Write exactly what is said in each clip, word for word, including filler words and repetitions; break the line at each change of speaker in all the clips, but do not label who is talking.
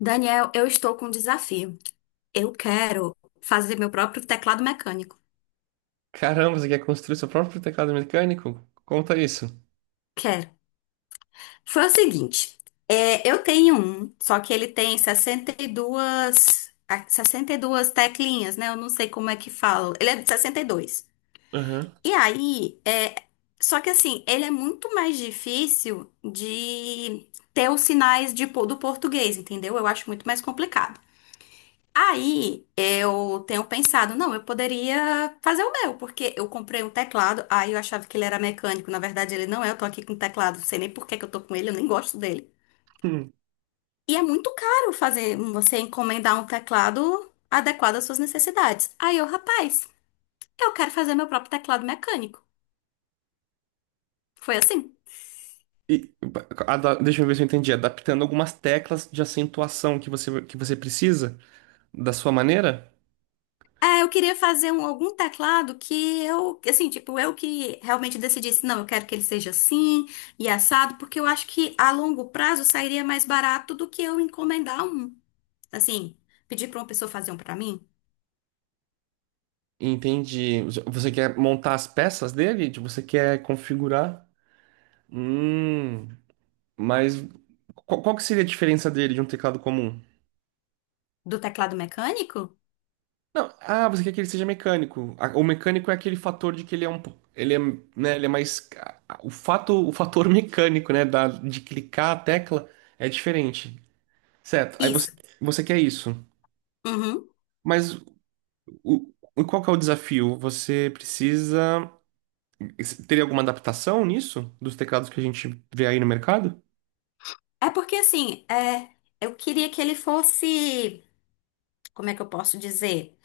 Daniel, eu estou com um desafio. Eu quero fazer meu próprio teclado mecânico.
Caramba, você quer construir seu próprio teclado mecânico? Conta isso.
Quero. Foi o seguinte, é, eu tenho um, só que ele tem sessenta e duas, ah, sessenta e duas teclinhas, né? Eu não sei como é que fala. Ele é de sessenta e dois. E dois.
Aham.
E aí, é, só que assim, ele é muito mais difícil de ter os sinais de, po- do português, entendeu? Eu acho muito mais complicado. Aí eu tenho pensado, não, eu poderia fazer o meu, porque eu comprei um teclado, aí eu achava que ele era mecânico, na verdade ele não é, eu tô aqui com um teclado, não sei nem por que que eu tô com ele, eu nem gosto dele.
Hum.
E é muito caro fazer você encomendar um teclado adequado às suas necessidades. Aí eu, rapaz, eu quero fazer meu próprio teclado mecânico. Foi assim.
E, ada- Deixa eu ver se eu entendi. Adaptando algumas teclas de acentuação que você, que você precisa da sua maneira?
É, eu queria fazer um, algum teclado que eu, assim, tipo, eu que realmente decidisse, não, eu quero que ele seja assim e assado, porque eu acho que a longo prazo sairia mais barato do que eu encomendar um. Assim, pedir pra uma pessoa fazer um pra mim,
Entendi. Você quer montar as peças dele? Tipo, você quer configurar? Hum, mas qual, qual que seria a diferença dele de um teclado comum?
do teclado mecânico?
Não, ah, você quer que ele seja mecânico. A- O mecânico é aquele fator de que ele é um, po- ele é, né, ele é mais a- a- o fato, o fator mecânico, né, da, de clicar a tecla é diferente. Certo. Aí você
Isso.
Você quer isso.
Uhum.
Mas o, o- qual que é o desafio? Você precisa ter alguma adaptação nisso dos teclados que a gente vê aí no mercado?
É porque, assim, é, eu queria que ele fosse, como é que eu posso dizer?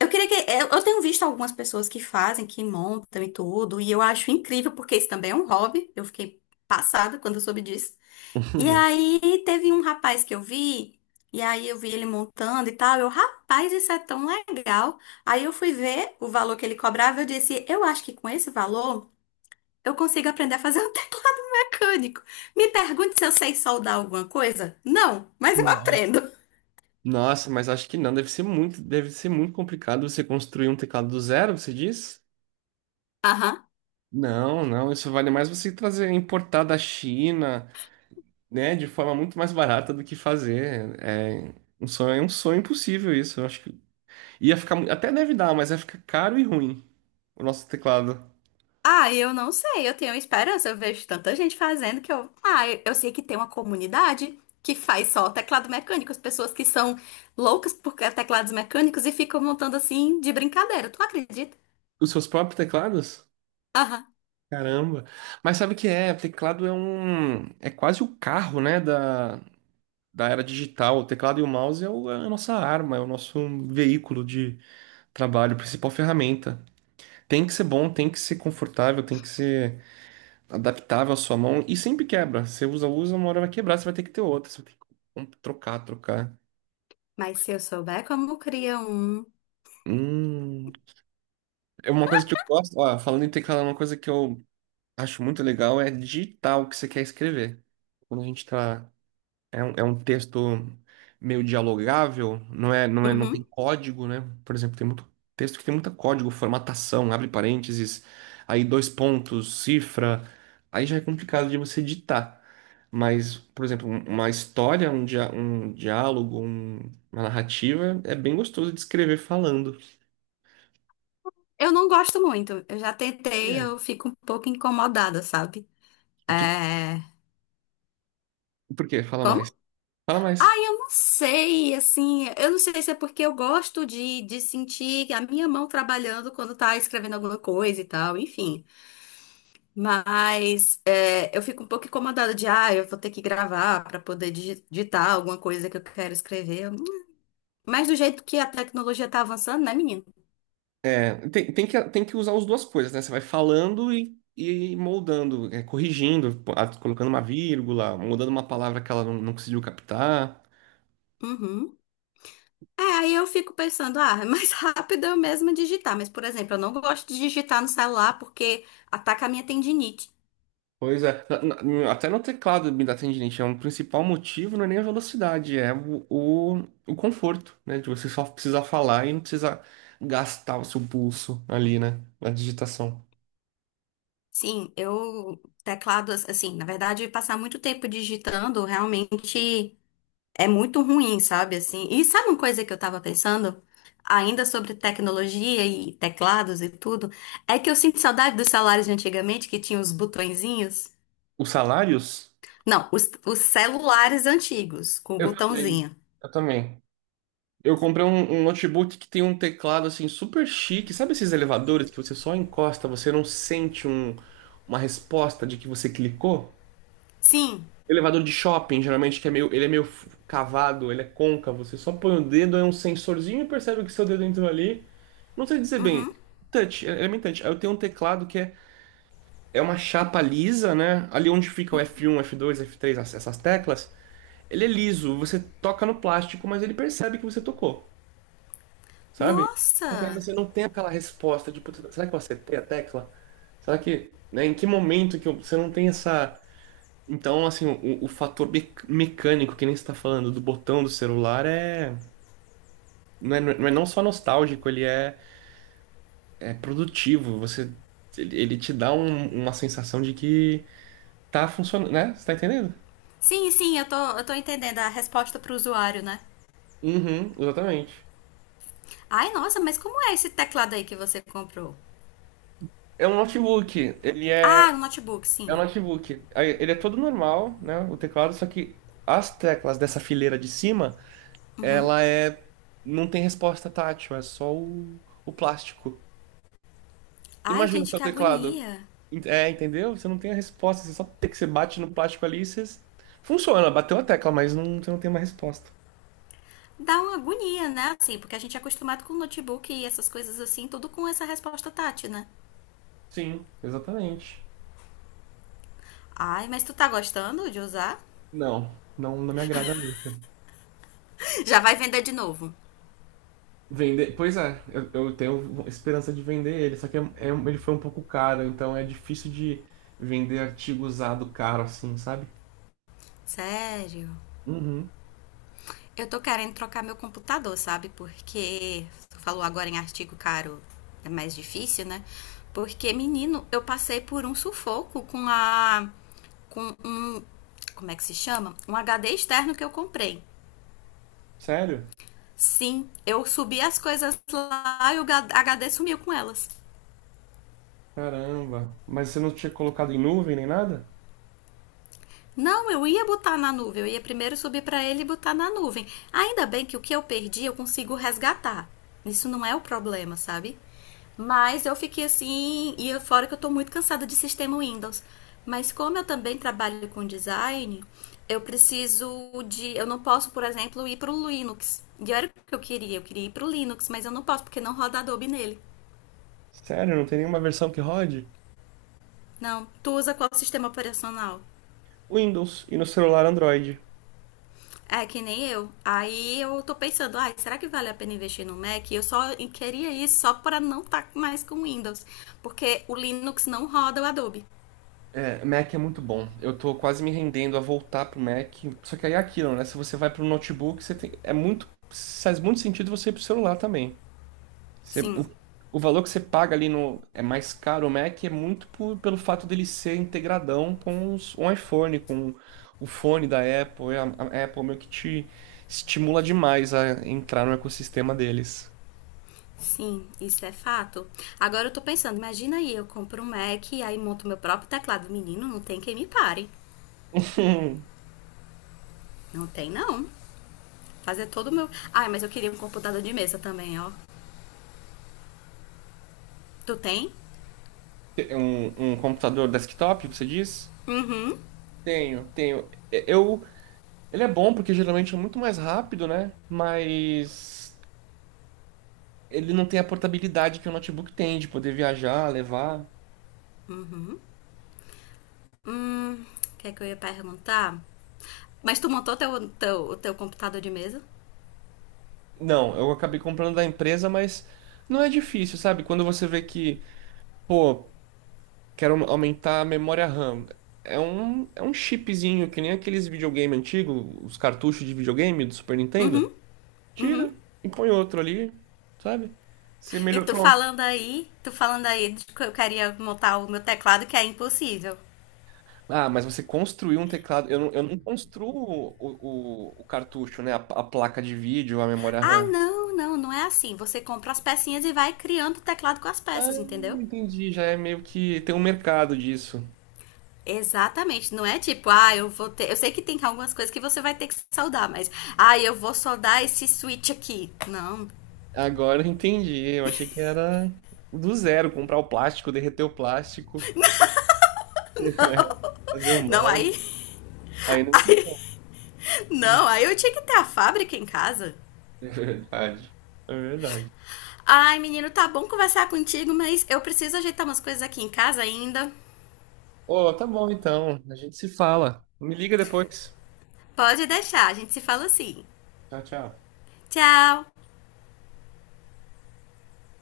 Eu queria que. Eu eu tenho visto algumas pessoas que fazem, que montam e tudo, e eu acho incrível, porque isso também é um hobby. Eu fiquei passada quando eu soube disso. E aí teve um rapaz que eu vi, e aí eu vi ele montando e tal. Eu, rapaz, isso é tão legal. Aí eu fui ver o valor que ele cobrava, eu disse, eu acho que com esse valor eu consigo aprender a fazer um teclado mecânico. Me pergunte se eu sei soldar alguma coisa? Não, mas eu
Nossa.
aprendo.
Nossa, mas acho que não, deve ser muito, deve ser muito complicado você construir um teclado do zero, você diz?
Aham.
Não, não, isso vale mais você trazer, importar da China, né, de forma muito mais barata do que fazer. É um sonho, é um sonho impossível isso. Eu acho que ia ficar, mu- até deve dar, mas ia ficar caro e ruim o nosso teclado.
Ah, eu não sei, eu tenho esperança, eu vejo tanta gente fazendo que eu. Ah, eu, eu sei que tem uma comunidade que faz só teclado mecânico, as pessoas que são loucas por teclados mecânicos e ficam montando assim de brincadeira, tu acredita?
Os seus próprios teclados?
Aham.
Caramba. Mas sabe o que é? Teclado é um, é quase o carro, né, da, da era digital. O teclado e o mouse é, o- é a nossa arma, é o nosso veículo de trabalho, a principal ferramenta. Tem que ser bom, tem que ser confortável, tem que ser adaptável à sua mão e sempre quebra. Você usa, usa, uma hora vai quebrar, você vai ter que ter outra, você vai ter que com- trocar, trocar.
Mas se eu souber como cria um.
Hum, é uma coisa que eu gosto, ó, falando em teclado, uma coisa que eu acho muito legal é digitar o que você quer escrever. Quando a gente tá É um, é um texto meio dialogável, não é, não é, não tem
Uhum.
código, né? Por exemplo, tem muito texto que tem muito código, formatação, abre parênteses, aí dois pontos, cifra, aí já é complicado de você ditar. Mas, por exemplo, um- uma história, um, dia, um diálogo, um- uma narrativa, é bem gostoso de escrever falando.
Eu não gosto muito, eu já tentei, eu
É.
fico um pouco incomodada, sabe?
Fi-
É.
Por quê? Fala mais.
Como?
Fala mais.
Ai, eu não sei, assim, eu não sei se é porque eu gosto de, de sentir a minha mão trabalhando quando tá escrevendo alguma coisa e tal, enfim. Mas é, eu fico um pouco incomodada de, ah, eu vou ter que gravar pra poder digi- digitar alguma coisa que eu quero escrever. Mas do jeito que a tecnologia tá avançando, né, menino?
É, tem, tem que, tem que usar as duas coisas, né? Você vai falando e, e moldando, é, corrigindo, pô, ah, colocando uma vírgula, mudando uma palavra que ela não, não conseguiu captar.
Uhum. É, aí eu fico pensando, ah, é mais rápido eu mesma digitar. Mas, por exemplo, eu não gosto de digitar no celular porque ataca a minha tendinite.
Pois é, Na- na- até no teclado me dá tendinite, é um principal motivo, não é nem a velocidade, é o, o, o conforto, né? De você só precisar falar e não precisar gastar o seu pulso ali, né? Na digitação.
Sim, eu teclado assim, na verdade, passar muito tempo digitando realmente é muito ruim, sabe? Assim, e sabe uma coisa que eu tava pensando ainda sobre tecnologia e teclados e tudo, é que eu sinto saudade dos celulares de antigamente que tinham os botõezinhos.
Os salários?
Não, os, os celulares antigos com o
Eu também.
botãozinho.
Eu também. Eu comprei um, um notebook que tem um teclado assim super chique. Sabe esses elevadores que você só encosta, você não sente um- uma resposta de que você clicou?
Sim.
Elevador de shopping, geralmente, que é meio, ele é meio f- cavado, ele é côncavo. Você só põe o dedo, é um sensorzinho e percebe que seu dedo entrou ali. Não sei dizer bem.
Uhum.
Touch, é é bem touch. Aí eu tenho um teclado que é, é uma chapa lisa, né? Ali onde fica o éfe um, éfe dois, éfe três, as- essas teclas. Ele é liso, você toca no plástico, mas ele percebe que você tocou. Sabe? Só que aí
Nossa.
você não tem aquela resposta de: "Putz, será que eu acertei a tecla? Será que, né, em que momento que eu- você não tem essa..." Então, assim, o, o fator mec- mecânico, que nem você está falando do botão do celular, é... Não é, não é não só nostálgico, ele é, é produtivo. Você, ele, ele te dá um- uma sensação de que tá funcionando, né? Você tá entendendo?
Sim, sim, eu tô, eu tô entendendo a resposta pro usuário, né?
Uhum, exatamente.
Ai, nossa, mas como é esse teclado aí que você comprou?
É um notebook, ele é
Ah, um notebook,
É um
sim.
notebook. Aí, ele é todo normal, né? O teclado, só que as teclas dessa fileira de cima, ela é. Não tem resposta tátil, é só o, o plástico.
Ai,
Imagina o
gente,
seu
que
teclado.
agonia.
Ent- É, entendeu? Você não tem a resposta, você só tem que você bate no plástico ali e você. Funciona, bateu a tecla, mas não, você não tem uma resposta.
Dá uma agonia, né? Assim, porque a gente é acostumado com notebook e essas coisas assim, tudo com essa resposta tátil, né?
Sim, exatamente.
Ai, mas tu tá gostando de usar?
Não, não, não me agrada muito.
Já vai vender de novo.
Vender, pois é, eu, eu tenho esperança de vender ele, só que é, é um- ele foi um pouco caro, então é difícil de vender artigo usado caro assim, sabe?
Sério.
Uhum.
Eu tô querendo trocar meu computador, sabe? Porque tu falou agora em artigo caro, é mais difícil, né? Porque, menino, eu passei por um sufoco com a com um, como é que se chama? Um H D externo que eu comprei.
Sério?
Sim, eu subi as coisas lá e o H D sumiu com elas.
Caramba. Mas você não tinha colocado em nuvem nem nada?
Não, eu ia botar na nuvem. Eu ia primeiro subir para ele e botar na nuvem. Ainda bem que o que eu perdi eu consigo resgatar. Isso não é o problema, sabe? Mas eu fiquei assim, e fora que eu tô muito cansada de sistema Windows. Mas como eu também trabalho com design, eu preciso de. Eu não posso, por exemplo, ir pro Linux. E era o que eu queria, eu queria ir pro Linux, mas eu não posso porque não roda Adobe nele.
Sério, não tem nenhuma versão que rode?
Não, tu usa qual sistema operacional?
Windows e no celular Android.
É que nem eu. Aí eu tô pensando, ai, será que vale a pena investir no Mac? Eu só queria isso só para não estar mais com Windows, porque o Linux não roda o Adobe.
É, Mac é muito bom. Eu tô quase me rendendo a voltar pro Mac. Só que aí é aquilo, né? Se você vai pro notebook, você tem... é muito. Faz muito sentido você ir pro celular também. Você-
Sim,
o, o valor que você paga ali no é mais caro, o Mac é muito por- pelo fato dele ser integradão com os, o iPhone, com o fone da Apple. é A a Apple meio que te estimula demais a entrar no ecossistema deles.
sim, isso é fato. Agora eu tô pensando, imagina aí, eu compro um Mac e aí monto meu próprio teclado. Menino, não tem quem me pare. Não tem não. Fazer todo o meu. Ai, mas eu queria um computador de mesa também, ó. Tu tem?
Um, um computador desktop, você diz?
Uhum.
Tenho, tenho. E- Eu, ele é bom porque geralmente é muito mais rápido, né? Mas ele não tem a portabilidade que o notebook tem de poder viajar, levar.
Hum, o que é que eu ia perguntar? Mas tu montou teu, teu, o teu computador de mesa.
Não, eu acabei comprando da empresa, mas não é difícil, sabe? Quando você vê que, pô, quero aumentar a memória RAM. É um, é um chipzinho, que nem aqueles videogame antigo, os cartuchos de videogame do Super Nintendo. Tira e põe outro ali, sabe? Você
E
melhor,
tu
pronto.
falando aí, tu falando aí de que eu queria montar o meu teclado, que é impossível.
Ah, mas você construiu um teclado. Eu não, eu não construo o, o, o cartucho, né? A, a placa de vídeo, a memória
Ah,
RAM.
não, não, não é assim. Você compra as pecinhas e vai criando o teclado com as
Ah,
peças, entendeu?
entendi. Já é meio que tem um mercado disso.
Exatamente, não é tipo, ah, eu vou ter. Eu sei que tem algumas coisas que você vai ter que soldar, mas. Ah, eu vou soldar esse switch aqui. Não,
Agora eu entendi. Eu achei que era do zero, comprar o plástico, derreter o plástico, fazer um
não, aí.
molde. Aí não tem como.
Não,
Hum,
aí eu tinha que ter a fábrica em casa.
É verdade. É verdade.
Ai, menino, tá bom conversar contigo, mas eu preciso ajeitar umas coisas aqui em casa ainda.
Ô, tá bom então. A gente se fala. Me liga depois.
Pode deixar, a gente se fala assim.
Tchau, tchau.
Tchau!